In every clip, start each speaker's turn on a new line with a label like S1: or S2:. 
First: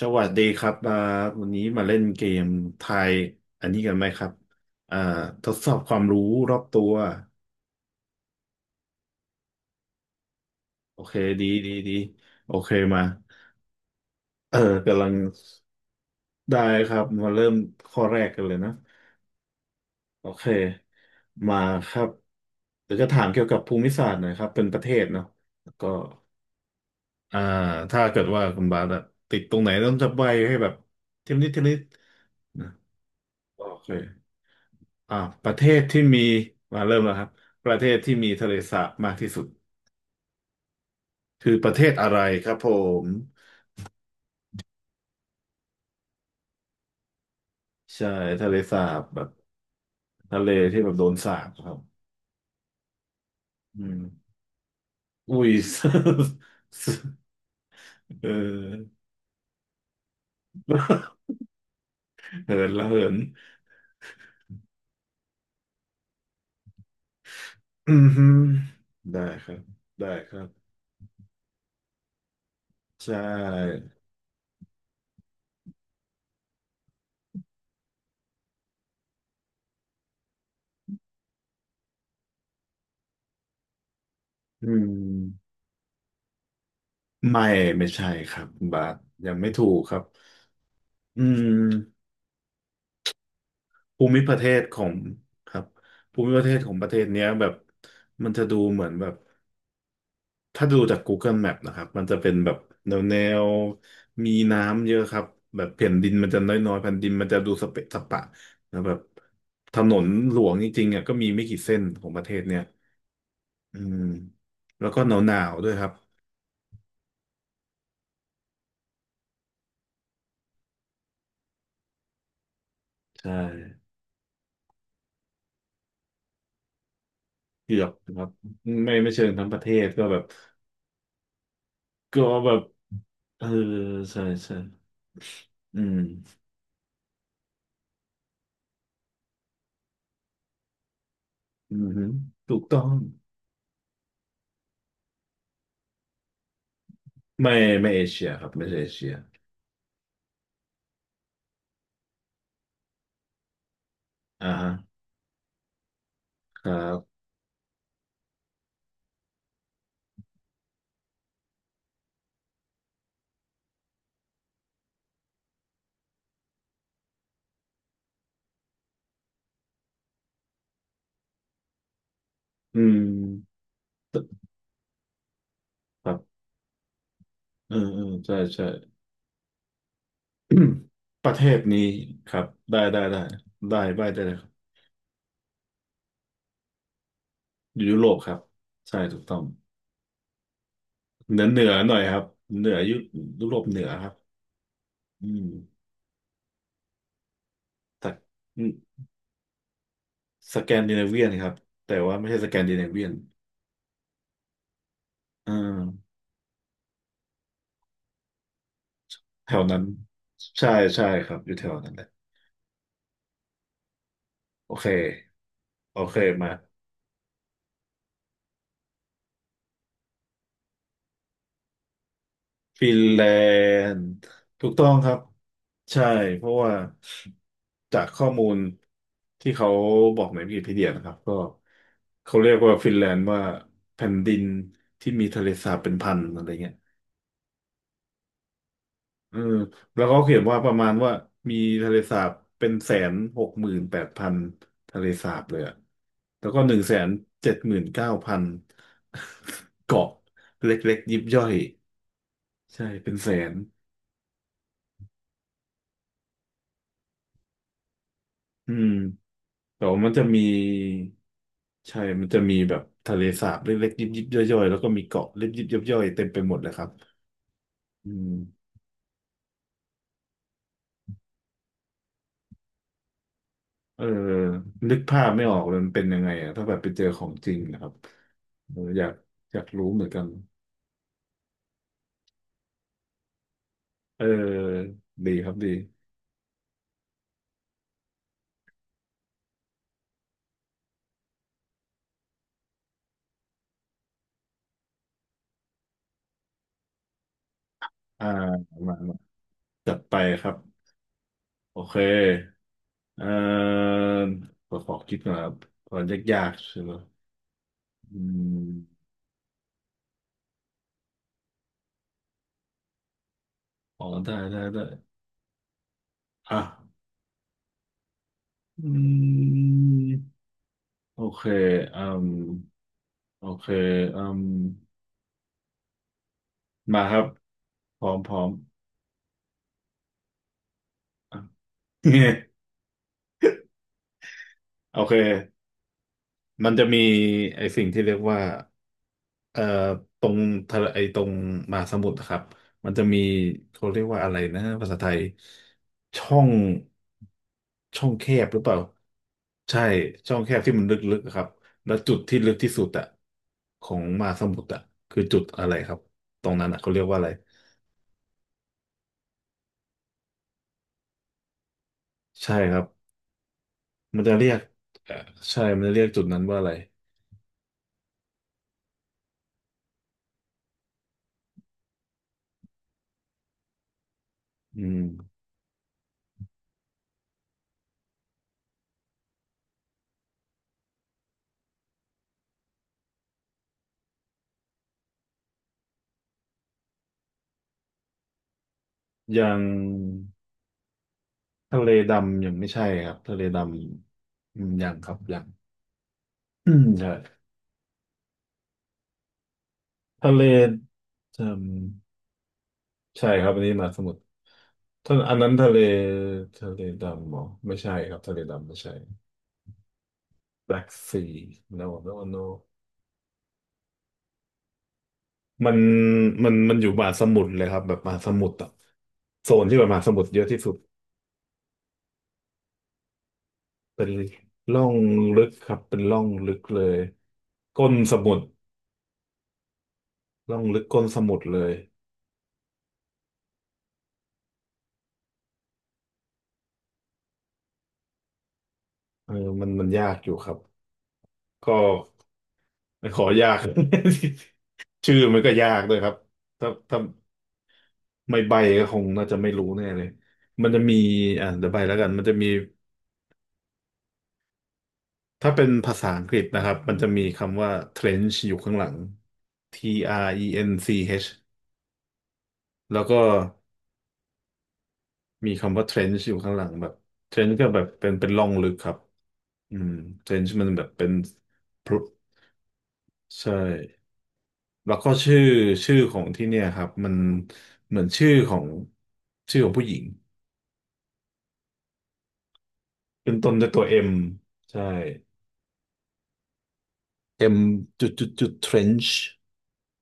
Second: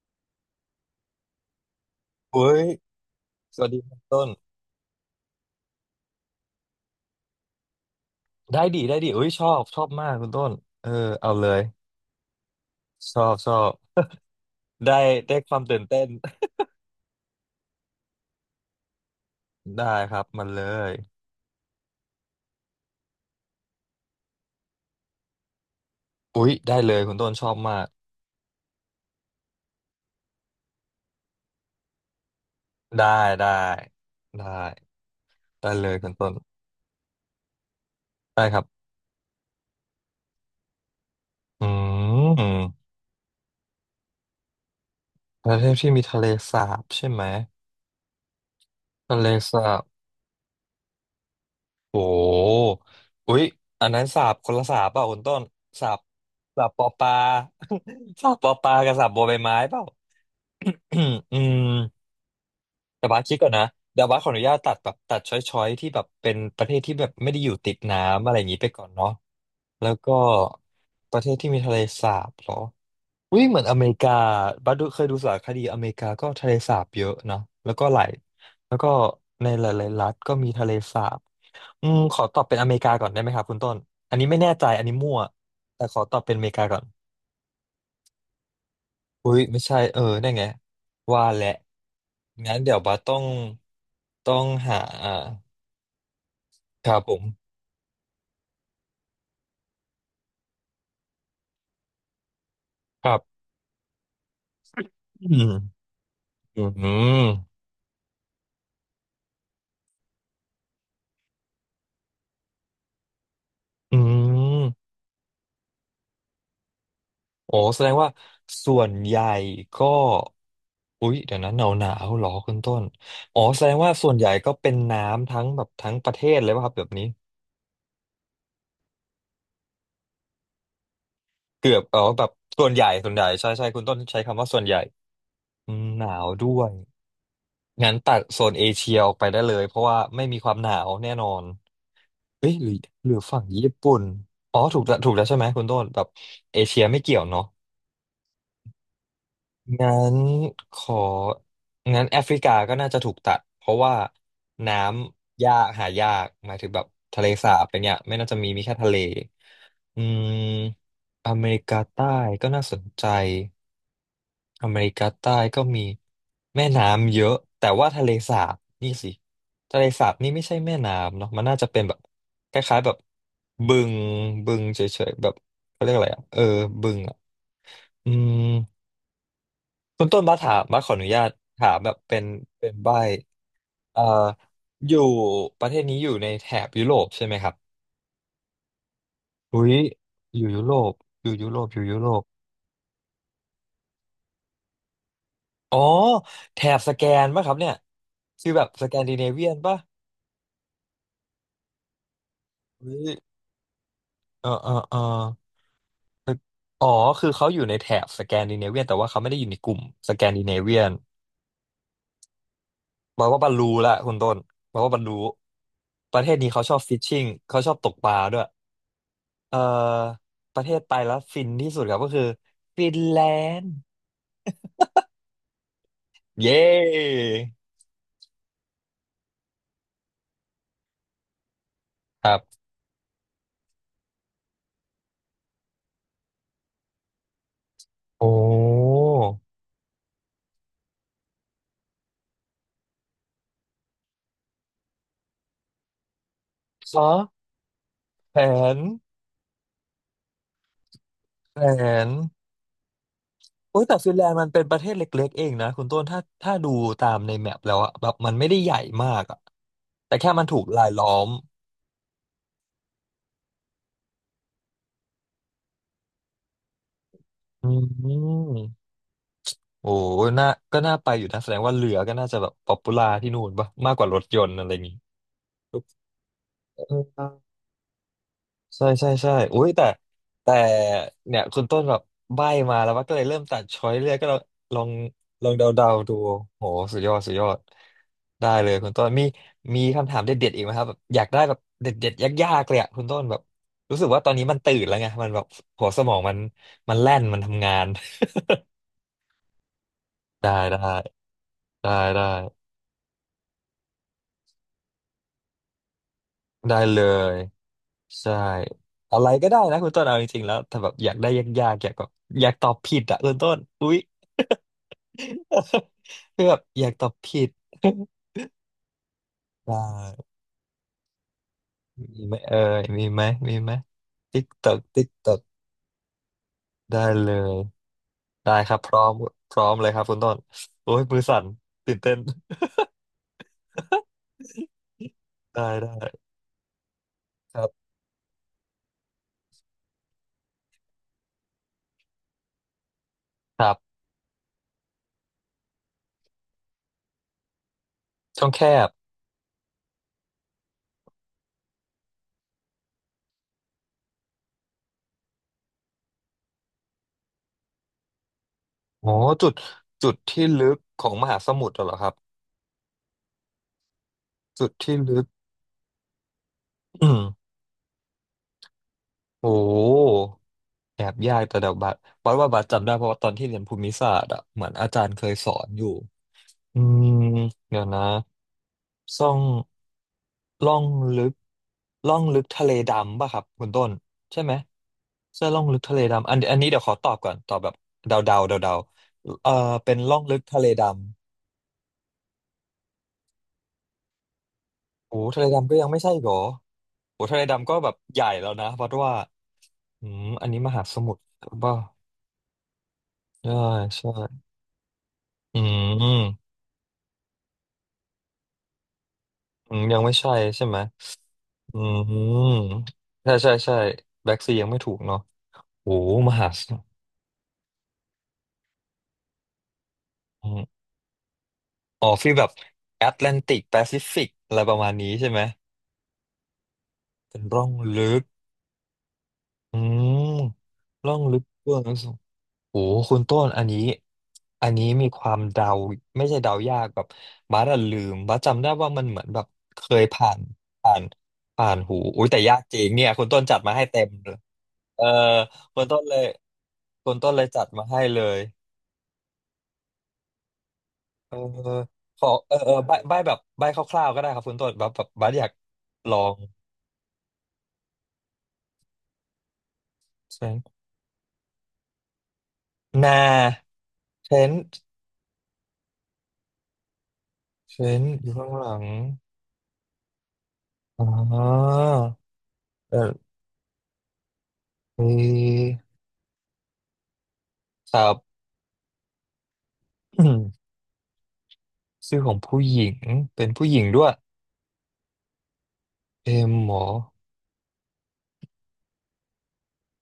S1: สวัสดีครับมาวันนี้มาเล่นเก
S2: เฮ้
S1: ม
S2: ย
S1: ทาย
S2: ส
S1: อั
S2: วั
S1: น
S2: สดี
S1: นี้กั
S2: คุ
S1: น
S2: ณ
S1: ไหม
S2: ต้
S1: ครั
S2: น
S1: บอ่าทดสอบความรู้รอบตัว
S2: ได้ดีได้ดีเอ้ยชอบชอบมากคุณต้นเออ
S1: โอเค
S2: เอา
S1: ดี
S2: เลย
S1: ดีดีโอเคมา
S2: ชอบชอบ
S1: เออ
S2: ได้
S1: กำลัง
S2: ได้ความตื่นเต้น
S1: ได้ครับมาเริ่มข้อแรกกันเลยนะ
S2: ได้ครั
S1: โอ
S2: บ
S1: เค
S2: มันเลย
S1: มาครับเดี๋ยวจะถามเกี่ยวกับภูมิศาสตร์หน่อยครับเป็นประเทศเนาะแล้วก็
S2: อุ๊ยได้เลยคุณต้น
S1: อ่า
S2: ชอบมาก
S1: ถ้าเกิดว่าคุณบาสอะติดตรงไหนต้องจะใบให้แบบเทมนิดเทมนิดนะ
S2: ได้ได้
S1: โอเค
S2: ได้
S1: อ่าประเท
S2: ได้
S1: ศ
S2: เลย
S1: ที่
S2: คุณ
S1: มี
S2: ต้น
S1: มาเริ่มแล้วครับประเทศที่มี
S2: ได้
S1: ทะเล
S2: ครับ
S1: สาบมากที่สุดคือ
S2: อื
S1: ประเทศอะไรครับ
S2: ม
S1: ม
S2: ประเทศที่มีทะเลสาบใช่ไหม
S1: ใช่ทะเลสาบแบ
S2: ทะเล
S1: บ
S2: สาบ
S1: ทะเลที่แบบโดนสาบครับ
S2: โอ้อุ๊ย
S1: อื
S2: อันนั้
S1: ม
S2: นสาบคนละสาบเปล่าคุณต้
S1: อุ้
S2: น
S1: ย
S2: สาบสาบปอปลา
S1: เอ
S2: สาบปอปลากับ
S1: อ
S2: สาบบัวใบไม้เปล่า อืม
S1: เหินละเหิ
S2: แต่
S1: น
S2: บาสคิดก่อนนะเดี๋ยวบาสขออนุญาตตัดแบบตัดช้อยๆที่แบบเป็นประเทศที่แบบไม่ได้อยู่ติด
S1: อืม
S2: น้ำ
S1: ฮึ
S2: อะไรอย่างนี้ไปก่อนเนาะ
S1: ได้ครับ
S2: แล้ว
S1: ได้
S2: ก็
S1: ครับ
S2: ประเทศที่มีทะเลสาบเหรอ
S1: ใช่
S2: อุ้ยเหมือนอเมริกาบัสดูเคยดูสารคดีอเมริกาก็ทะเลสาบเยอะนะแล้วก็หลายแล้วก็ในหลายๆรัฐก็มีทะเลสาบอืมขอตอบเป็นอเมริกาก่อนได้ไหมครับคุณต้นอันนี้ไม่แน่ใจ
S1: อื
S2: อัน
S1: ม
S2: นี้มั่วแต่ขอตอบเป็นอเมริกาก่อน
S1: ไม่ไม่ใช่ครับบาทยั
S2: อุ้
S1: ง
S2: ย
S1: ไม่
S2: ไม่
S1: ถู
S2: ใช่
S1: กค
S2: เอ
S1: รับ
S2: อได้ไง
S1: อื
S2: ว่าแหละ
S1: ม
S2: งั้นเดี๋ยวบัสต้อง
S1: ภูมิป
S2: ต้
S1: ระ
S2: อ
S1: เท
S2: ง
S1: ศข
S2: หา
S1: อง
S2: อ่า
S1: ครับภูมิประเทศของป
S2: ค
S1: ระเท
S2: รับ
S1: ศ
S2: ผ
S1: เนี้
S2: ม
S1: ยแบบมันจะดูเหมือนแบบถ้าดูจาก Google Map นะครับมันจะเป็นแบบแนว
S2: ค
S1: แน
S2: รับ
S1: วมีน้ำเยอะครับ
S2: อื
S1: แบบ
S2: ม
S1: แผ่นดินมันจะ
S2: อื
S1: น้อยๆแผ่นดินมั
S2: ม
S1: นจะดูสเปะสปะนะแบบถนนหลวงจริงๆอ่ะก็มีไม่กี่เส้นของประเทศเนี้ยอื
S2: อื
S1: ม
S2: ม
S1: แล้วก็หนาวๆด้วยครับ
S2: โอ้แสดงว่าส่วนใหญ่ก็ อุ๊ย เดี๋ยวนะหนาวหนาวหรอคุณต้น
S1: ใช่
S2: อ๋อแสดงว่าส่วนใหญ่ก็เป็นน้ำทั้งแบบทั้งประเทศเลยป่ะครับแบบนี้
S1: เกือบครับไม่เชิงทั้งประเทศก็แบบ
S2: เกือบเอ๋อ
S1: ก็
S2: แบบ
S1: แบบ
S2: ส่วนใหญ่ส่วนใหญ่
S1: เออ
S2: ใช่ใช่คุณต้นใช้
S1: ใช่
S2: คำว่า
S1: ใช่
S2: ส่วนใหญ่อื
S1: อื
S2: มหนาว
S1: ม
S2: ด้วย งั้นตัดโซนเอเชียออกไปได้เลยเพราะว่าไม่มีความหนาวแน่นอน
S1: อืมฮึ
S2: เอ้
S1: ถู
S2: ย
S1: ก
S2: หรือ
S1: ต้อง
S2: หรือฝั่งญี่ปุ่นอ๋อถูกแล้วถูกแล้วใช่ไหมคุณต้นแบบเอเชียไม่เกี่ยวเนาะ
S1: ไม่ไม่เอเชียครับไม่ใช่เอเชีย
S2: งั้นของั้นแอฟริกาก็น่าจะถูกตัดเพราะว่า
S1: อ่าฮะ
S2: น้ำยากหายากหมาย
S1: ค
S2: ถึง
S1: รั
S2: แบบ
S1: บ
S2: ทะเลสาบอะไรเงี้ยไม่น่าจะมีมีแค่ทะเลอืมอเมริกาใต้ก็น่าสนใจอเมริกาใต้ก็มีแม่น้ำเยอะแต่ว่าทะเลสาบนี่สิทะเลสาบนี่ไม่ใช่แม่น้ำเนาะมันน่าจะเป็นแบบคล้าย
S1: อื
S2: ๆแบบ
S1: ม
S2: บึงบึงเฉยๆแบบเขาเรียกอะ
S1: ค
S2: ไร
S1: รั
S2: อ่ะเออ
S1: บ
S2: บึงอ่ะ
S1: เออเออ
S2: อืม
S1: ใช่ใช่
S2: คุณต้นบัสถามบัสขออนุญา
S1: ป
S2: ต
S1: ระเทศ
S2: ถาม
S1: นี้
S2: แบบเป็น
S1: ครับ
S2: เป็น
S1: ได้
S2: ใบ
S1: ได้ได้ได้
S2: เอ่อ
S1: ได้ได้เลยครับ
S2: อยู่ประเทศนี้อยู่ในแถบยุโรปใช่ไหมครับ
S1: อยู่ยุโรปครับใช่ถูกต้อง
S2: อุ้ยอยู่ยุโรปอยู่
S1: เหนือ
S2: ยุ
S1: เห
S2: โร
S1: นื
S2: ป
S1: อ
S2: อยู่
S1: หน่อ
S2: ยุ
S1: ย
S2: โร
S1: ครั
S2: ป
S1: บเหนือยุยุโรปเหนือครับอืม
S2: อ๋อแถบสแกนป่ะครับเนี่ย
S1: แต่
S2: คือ
S1: อื
S2: แบบ
S1: ม
S2: สแกนดิเนเวียนป่ะ
S1: สแกนดิเนเวียนครับแต่ว่าไม่ใช่สแกนดิเน
S2: อุ้
S1: เวียน
S2: ยเออเออเออ
S1: อ่า
S2: อ๋อคือเขาอยู่ในแถบสแกนดิเนเวียนแต่ว่าเขาไม่ได้อยู่
S1: แถ
S2: ใน
S1: ว
S2: กลุ่
S1: นั้
S2: ม
S1: น
S2: สแกนดิเนเวี
S1: ใช่
S2: ยน
S1: ใช่ครับอยู่แถวนั้นแหละ
S2: บอกว่าบรรลุละคุณต้น
S1: โอ
S2: บอก
S1: เค
S2: ว่าบรรลุ
S1: โอ
S2: ป
S1: เค
S2: ระเทศ
S1: มา
S2: นี้เขาชอบฟิชชิ่งเขาชอบตกปลาด้วย เอ่อประเทศไปแล้วฟินที่สุดครับก็คือฟิ
S1: ฟิ
S2: น
S1: น
S2: แล
S1: แล
S2: นด์
S1: นด์ถูกต้องครับใช่เพราะ
S2: เย้
S1: ว่าจากข้อมูลที่เขาบอกในวิกิพีเดียนะครับก็
S2: ครั
S1: เขา
S2: บ
S1: เรียกว่าฟินแลนด์ว่าแผ่นดินที่มีทะเลสาบเป็นพันอะไรเงี้ย
S2: โอ้
S1: เออแล้วเขาเขียนว่าประมาณว่ามีทะเลสาบเป็น168,000ทะเลสาบเลยอะแล้วก็หนึ่งแส
S2: ข
S1: น
S2: อ
S1: เจ็ดหมื่นเก้าพั
S2: แผ
S1: น
S2: น
S1: เกาะเล็กๆยิบย่อย
S2: แผน
S1: ใช่เป็นแสน
S2: อุ้ยแต่ฟินแลนด์มันเป็นประเทศเล็กๆเองนะคุณต้นถ้าถ้าดูตามในแมปแล้วอะแบบมันไม่ได้
S1: อื
S2: ใหญ่
S1: ม
S2: มากอะ
S1: แต่ว่ามัน
S2: แต่
S1: จะ
S2: แค่
S1: มี
S2: มันถูกรายล้อม
S1: ใช่มันจะมีแบบทะเลสาบเล็กๆ ยิบยิบย่อยๆ แล้วก็มีเกาะเล็กยิบยิบย่อยๆเต็มไปหมดเลยครับ
S2: อื
S1: อืม
S2: มโอ้น่าก็น่าไปอยู่นะแสดงว่าเรือก็น่าจะแบบป๊อปปูล่าที่นู่นปะมาก
S1: เอ
S2: ก
S1: อ
S2: ว่ารถยนต์อะไรอย่าง
S1: นึ
S2: งี้
S1: กภาพไม่ออกเลยมันเป็นยังไงอะถ้าแบบ
S2: เอ
S1: ไปเจอของจ
S2: อ
S1: ริงนะครับเออ
S2: ใช่
S1: อยา
S2: ใช่
S1: ก
S2: ใช่
S1: อ
S2: อุ้
S1: ยาก
S2: ยแต่
S1: รู้เหมือนกัน
S2: แต่เนี่ยคุณต้นแบบใบ้มาแล้วว่าก็เลยเริ่มตัดช้อยเรื่อย
S1: เอ
S2: ก็ลอง
S1: อ
S2: ลอง
S1: ดี
S2: ล
S1: ค
S2: อ
S1: รั
S2: ง
S1: บ
S2: เดา
S1: ดี
S2: เดาดูโหสุดยอดสุดยอดได้เลยคุณต้นมีมีคำถามเด็ดๆอีกไหมครับแบบอยากได้แบบเด็ดๆยากๆเลยอะคุณต้นแบบรู้สึกว่าตอนนี้มันตื่นแล้วไงมันแบบหัวสมองมันมันแล่นมันทำงาน
S1: อ่ามามาจัดไป ค
S2: ได้
S1: รับ
S2: ได้
S1: โอ
S2: ได้
S1: เค
S2: ได้
S1: เออขอคิดก่อนครับก่อนยากๆ
S2: ได้
S1: ใช่ไหม
S2: เลย
S1: อื
S2: ใช่
S1: ม
S2: อะไรก็ได้นะคุณต้นเอาจริงๆแล้วถ้าแบบอยากได้ยากๆอยากแบบอยากตอบผิดอะคุณต้นอุ้ย
S1: อ๋อได้
S2: คือแบ
S1: อ่ะ
S2: บอยากตอบผิด
S1: อื
S2: ได้
S1: ม โอเคอื
S2: มี
S1: ม
S2: ไหมเอ่ยมีไหม
S1: โอ
S2: มี
S1: เค
S2: ไหม
S1: อืม
S2: ติ๊กตอกติ๊กตอกได้
S1: มาครับ
S2: เลย
S1: พร้อมพร้อม
S2: ได้ครับพร้อมพร้อมเลยครับคุณต้นโอ้ยมือ สั่
S1: อ่ะ
S2: นตื่นเต้น
S1: โอเค
S2: ได้ได้
S1: มันจะมี
S2: ค
S1: ไอ้
S2: รั
S1: สิ่
S2: บ
S1: งที่เรียกว่าเอ่อตรงทะเลไอ้ตรงมหาสมุทรนะครับมันจะมี
S2: ครั
S1: เขา
S2: บ
S1: เรียกว่าอะไรนะภาษาไทย ช่อง ช่องแค
S2: ช่
S1: บ
S2: อง
S1: หรื
S2: แค
S1: อเปล่า
S2: บ
S1: ใช่ช่องแคบที่มันลึกๆอะครับแล้วจุดที่ลึกที่สุดอะของมหาสมุทรอะคือจุดอะไรครับตรงนั้นอะเขาเรียกว่าอะไร
S2: โอ้จุดจุดที่ลึกของมหาสมุทรเหรอครับ
S1: ใช่ครับ มันจะเรียก
S2: จุดที่
S1: เอ่อ
S2: ลึก
S1: ใช่มันจะเรียกจุดนั้นว่าอะไร
S2: อืมโอ้แอบยากแต่เดี๋ยวบัดบัดว่าบัดจำได้เพราะว่าตอนที่เรียนภูมิศาสตร์อ่ะเหมือน
S1: อื
S2: อา
S1: ม
S2: จารย์เคยสอนอยู่อืมเดี๋ยวนะ ซ่องล่องลึกล่องลึกทะเลดำป่ะครับคุณต้นใช่ไหมเสื้อล่องลึกทะเลดำอันอันนี้เดี๋ยวขอตอบก่อนตอบแบบเดาเดาเดาเดาๆ
S1: อ
S2: เอ
S1: ย่า
S2: อ
S1: ง
S2: เป็นล่องลึกทะเลดำ
S1: ทะเลดำยังไม่ใช่ครับทะเลดำอืมยังครั
S2: โอ้
S1: บยั
S2: ทะเล
S1: ง
S2: ดำก็ยังไม่ใช่อีกเหรอ
S1: อืมใช่
S2: โอ้ทะเลดำก็แบบใหญ่แล้วนะเพราะว่าอืม
S1: ทะเล
S2: อันนี้มหาสมุทร
S1: เอืม
S2: ป่ะ
S1: ใช่ครับ
S2: ใช่
S1: อันนี้มหาส
S2: ใช่
S1: มุทรท่านอันนั้น
S2: อื
S1: ทะเล
S2: ม
S1: ทะเลดำเหรอไม่ใช่ครับทะเลดำไม่ใช่
S2: อืมยังไม่ใช่ใช่ไหม
S1: Black Sea
S2: อื
S1: no no no
S2: มใช่ใช่ใช่แบ็กซียังไม่ถูกเนาะ
S1: มัน
S2: โอ้มหา
S1: มัน
S2: ส
S1: มั
S2: มุ
S1: น
S2: ท
S1: อ
S2: ร
S1: ยู่มหาสมุทรเลยครับแบบมหาสมุทรอะโซนที่แบบมหาสมุทรเยอะที่สุด
S2: อ๋อฟีลแบบแอตแลนติกแปซิ
S1: เป็น
S2: ฟิกอะไรป
S1: ร่
S2: ระ
S1: อ
S2: มาณ
S1: ง
S2: นี้ใช่ไห
S1: ลึ
S2: ม
S1: กครับเป็นร่องลึกเลย
S2: เป็นร่อง
S1: ก้น
S2: ลึ
S1: ส
S2: ก
S1: มุทร
S2: อืม
S1: ร่องลึกก้น
S2: ร่อ
S1: ส
S2: ง
S1: มุ
S2: ลึ
S1: ท
S2: ก
S1: รเลย
S2: เบื้องสูงโอ้โหคุณต้นอันนี้อันนี้มีความเดาไม่ใช่เดายากแบบบัสอะลืมบัสจำได้ว่ามันเหมือน
S1: เออ
S2: แบบ
S1: มัน
S2: เค
S1: มัน
S2: ย
S1: ยากอ
S2: ผ่า
S1: ยู่
S2: น
S1: ครับ
S2: ผ่านผ่าน
S1: ก็
S2: หูอุ้ยแต่ยากจริงเนี่ย
S1: ข
S2: คุ
S1: อ
S2: ณต้น
S1: ยา
S2: จั
S1: ก
S2: ดมาให้เต็มเลยเออ
S1: ชื่อมันก็ยา
S2: คุ
S1: ก
S2: ณ
S1: ด้วย
S2: ต้น
S1: ครับ
S2: เลย
S1: ถ้า
S2: คุณต้นเลยจัดมาให้เล
S1: ไม่
S2: ย
S1: ใบก็คงน่าจะไม่รู้แน่เลยมันจะมี
S2: เออ
S1: เดี๋ยวใบแล้วกัน
S2: ข
S1: มัน
S2: อ
S1: จะมี
S2: เออเออใบใบแบบใบคร่าวๆก็ได้ครับคุณต้นแบบแบบบัสอยา
S1: ถ้า
S2: ก
S1: เป็นภาษา
S2: ลอ
S1: อังก
S2: ง
S1: ฤษนะครับมันจะมีคำว่า trench อยู่ข้างหลัง TRENCH แล้ว
S2: นา
S1: ก็
S2: เทรนต์
S1: มีคำว่า trench อยู่ข้างหลังแบบ trench ก็
S2: เท
S1: แบ
S2: ร
S1: บ
S2: น
S1: เป็น
S2: ต์อ
S1: เป็น
S2: ยู่
S1: ร่อ
S2: ข้า
S1: ง
S2: งห
S1: ลึก
S2: ลัง
S1: ครับอืม trench มันแบบ
S2: อ๋
S1: เป็
S2: อ
S1: นพรุ
S2: เออ
S1: ใช่แล้ว
S2: เ
S1: ก็ชื่อ
S2: อ
S1: ชื่อของที่เนี่ยครับมัน
S2: ค
S1: เหมื
S2: รั
S1: อน
S2: บ
S1: ชื่อของชื่อของผู้หญิง
S2: ชื่อของผู้หญิง
S1: เป็น
S2: เป็น
S1: ต้นด้ว
S2: ผู้
S1: ย
S2: ห
S1: ตั
S2: ญิ
S1: ว
S2: งด้ว
S1: M
S2: ย
S1: ใช่
S2: เอ็มหมอ
S1: M จุดจุดจุด trench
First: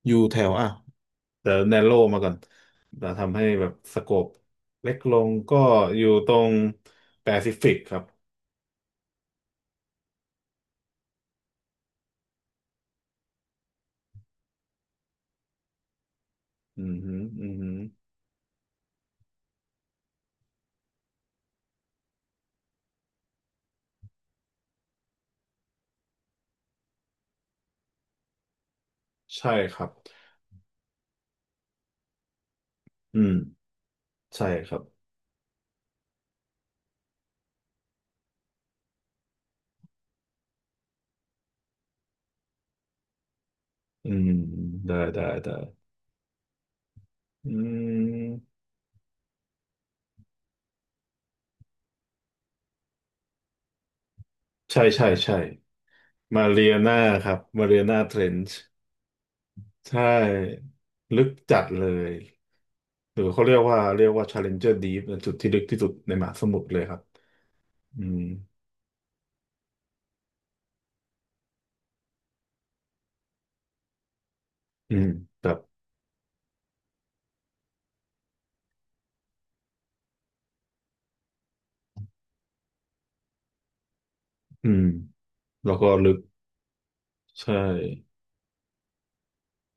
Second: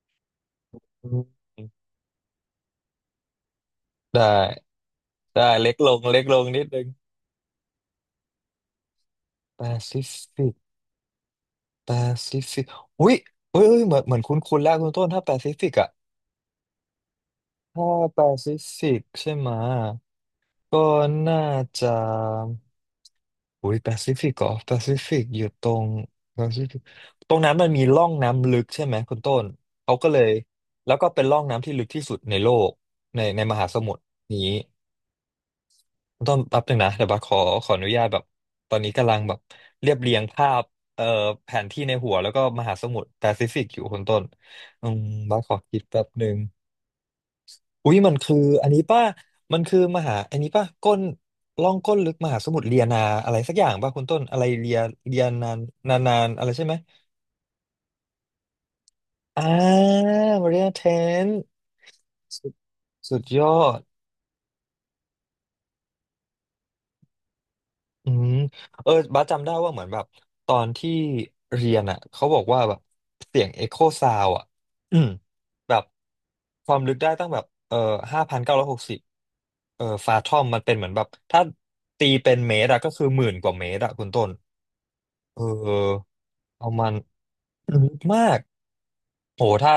S1: อยู่แถวอ่ะ
S2: อืม
S1: เดี๋ยว narrow มาก่อนจะทำให้แบบสโค
S2: ได้
S1: ปเล็กลง
S2: ได้
S1: ก็
S2: เล็กล
S1: อ
S2: ง
S1: ยู่
S2: เล็ก
S1: ตร
S2: ลง
S1: ง
S2: นิดนึง
S1: แปซิฟิกครับ
S2: แปซิฟิกแปซิฟิกอุ้ยอุ้ยอุ้ยเหมือนเหมือนคุ้นคุ้นแล้วคุณต้นถ้าแปซิฟิกอะ
S1: อืมฮึอืมฮึ
S2: ถ้าแปซิฟิกใช่ไหมะก็น่าจะ อุ้ยแปซิฟิกเหรอแปซิฟิกอยู่ตรงแปซิฟิกตรงนั้นมันมีร่องน้ำลึกใช่ไหมคุณต้น
S1: ใช่ครับ
S2: เขาก็เลยแล้วก็เป็นร่องน้ำที่ลึกที่สุดในโลก
S1: อื
S2: ใน
S1: ม
S2: มหาสมุทรนี้
S1: ใช่ครับ
S2: คุณต้นแป๊บนึงนะเดี๋ยวบัสขอขออนุญาตแบบตอนนี้กำลังแบบเรียบเรียงภาพเอ่อแผนที่ในหัวแล้วก็มหาสมุทรแปซิฟิกอยู่คุณ
S1: อื
S2: ต้น
S1: ม
S2: อื
S1: ได้
S2: ม
S1: ได้
S2: บัส
S1: ได้
S2: ขอคิดแป๊บนึง
S1: อื
S2: อุ้ยมันคือ
S1: ม
S2: อันนี้ป่ะมันคือมหาอันนี้ป่ะก้นล่องก้นลึกมหาสมุทรเลียนาอะไรสักอย่างป่ะคุณต้นอะไรเลีย
S1: ใช่ใช่
S2: เลีย
S1: ใช่
S2: นานนานนาน
S1: มา
S2: อะไร
S1: เรี
S2: ใช่ไห
S1: ย
S2: ม
S1: นาครับมาเรียนาเทรนช์
S2: อ่า
S1: ใช่
S2: มาเรียเท
S1: ลึ
S2: น
S1: กจัดเลย
S2: สุด
S1: ห
S2: สุ
S1: รือ
S2: ดย
S1: เขา
S2: อ
S1: เรียกว่า
S2: ด
S1: เรียกว่า Challenger Deep นะจุดที่ลึกที่สุดในมหาสมุทรเลยครับ อื
S2: อื
S1: ม
S2: มเออบ้าสจำได้ว่าเหมือนแบบตอนที่เรียนอ่ะเขาบอกว่าแบบเสียงเอ็กโคซาวอ่ะ
S1: อื
S2: อื
S1: ม
S2: ม
S1: แบบ
S2: แบบความลึกได้ตั้งแบบ5,960เออฟาทอมมันเป็นเหมือนแบบถ้าตีเป็นเมตรอะก็คือหมื่นกว่าเมตรอะคุณต้น
S1: อืม
S2: เ
S1: แล้วก็
S2: ออ
S1: ลึก
S2: เอามัน
S1: ใช่
S2: ลึกมากโหถ้า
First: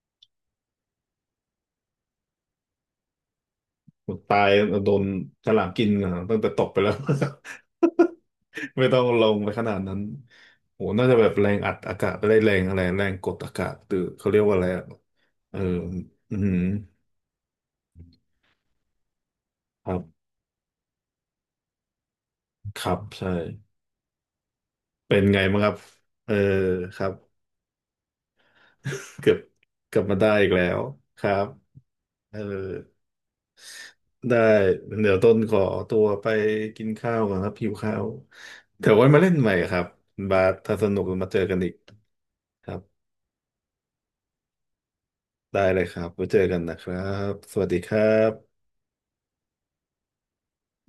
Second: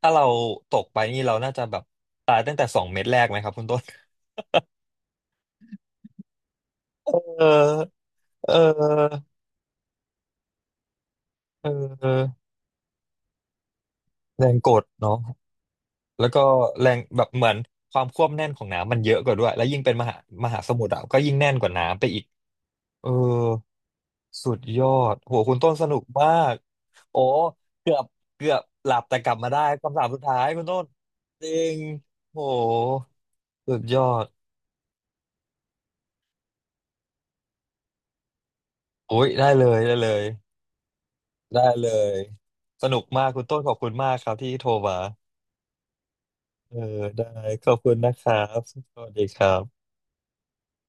S2: ถ้าเราตกไปนี่เราน่าจะแบบตายตั้งแต่สองเม็ดแรกไหมครับคุณต้น
S1: ตายโดนฉลามกินอ่ะตั้งแต่ตกไปแล้ว
S2: เออเอ
S1: ไม่ต้อง
S2: อ
S1: ลงไปขนาดนั้นโหน่าจะแบบแรง
S2: เ
S1: อัดอากาศ
S2: ออ
S1: ได้แรงอะไรแรงกดอากาศตือเขาเรียก
S2: แร
S1: ว่า
S2: ง
S1: อะไร
S2: ก
S1: อะ
S2: ดเนาะ
S1: เออ
S2: แล้ว
S1: อื
S2: ก็
S1: ม
S2: แรงแบบเหมือนความควบแน่นของน้ำมันเยอะกว่าด้วยแล้วยิ่ง
S1: ค
S2: เป็
S1: รั
S2: นมหา
S1: บ
S2: มหาสมุทรอ่ะก็ยิ่งแน่นกว่าน้ำไปอีก
S1: ครับ
S2: เออ
S1: ใช่
S2: สุดยอ
S1: เป็
S2: ด
S1: น
S2: โห
S1: ไง
S2: คุ
S1: บ้า
S2: ณ
S1: งค
S2: ต้
S1: รั
S2: น
S1: บ
S2: สนุกมา
S1: เออ
S2: ก
S1: ครับ
S2: โอ้เกือบเกือบหลับแต่ ก
S1: เกือ
S2: ลั
S1: บ
S2: บมาได้
S1: เก
S2: คำ
S1: ลับ
S2: ถาม
S1: มา
S2: สุด
S1: ได้
S2: ท้าย
S1: อีก
S2: คุ
S1: แล้
S2: ณต้
S1: ว
S2: น
S1: ครั
S2: จ
S1: บ
S2: ริง
S1: เออ
S2: โหสุดยอด
S1: ได้เดี๋ยวต้นขอตัวไปกินข้าวก่อนครับหิวข้าวเดี๋ยวไว้มา
S2: โอ้ย
S1: เล่น
S2: ได้
S1: ใหม่
S2: เล
S1: ครั
S2: ย
S1: บ
S2: ได้เลย
S1: บาสถ้าสนุกมาเจอกัน
S2: ได้
S1: อีก
S2: เลย
S1: ครับ
S2: สนุกมากคุณต้นขอบคุณมากครับที่โทรมา
S1: ได้เลยครับไว้เจอกันนะ
S2: เออ
S1: ครั
S2: ได้
S1: บ สวั
S2: ข
S1: ส
S2: อ
S1: ดี
S2: บ
S1: ค
S2: คุณ
S1: รั
S2: นะครับ
S1: บ
S2: สวัสดีครับ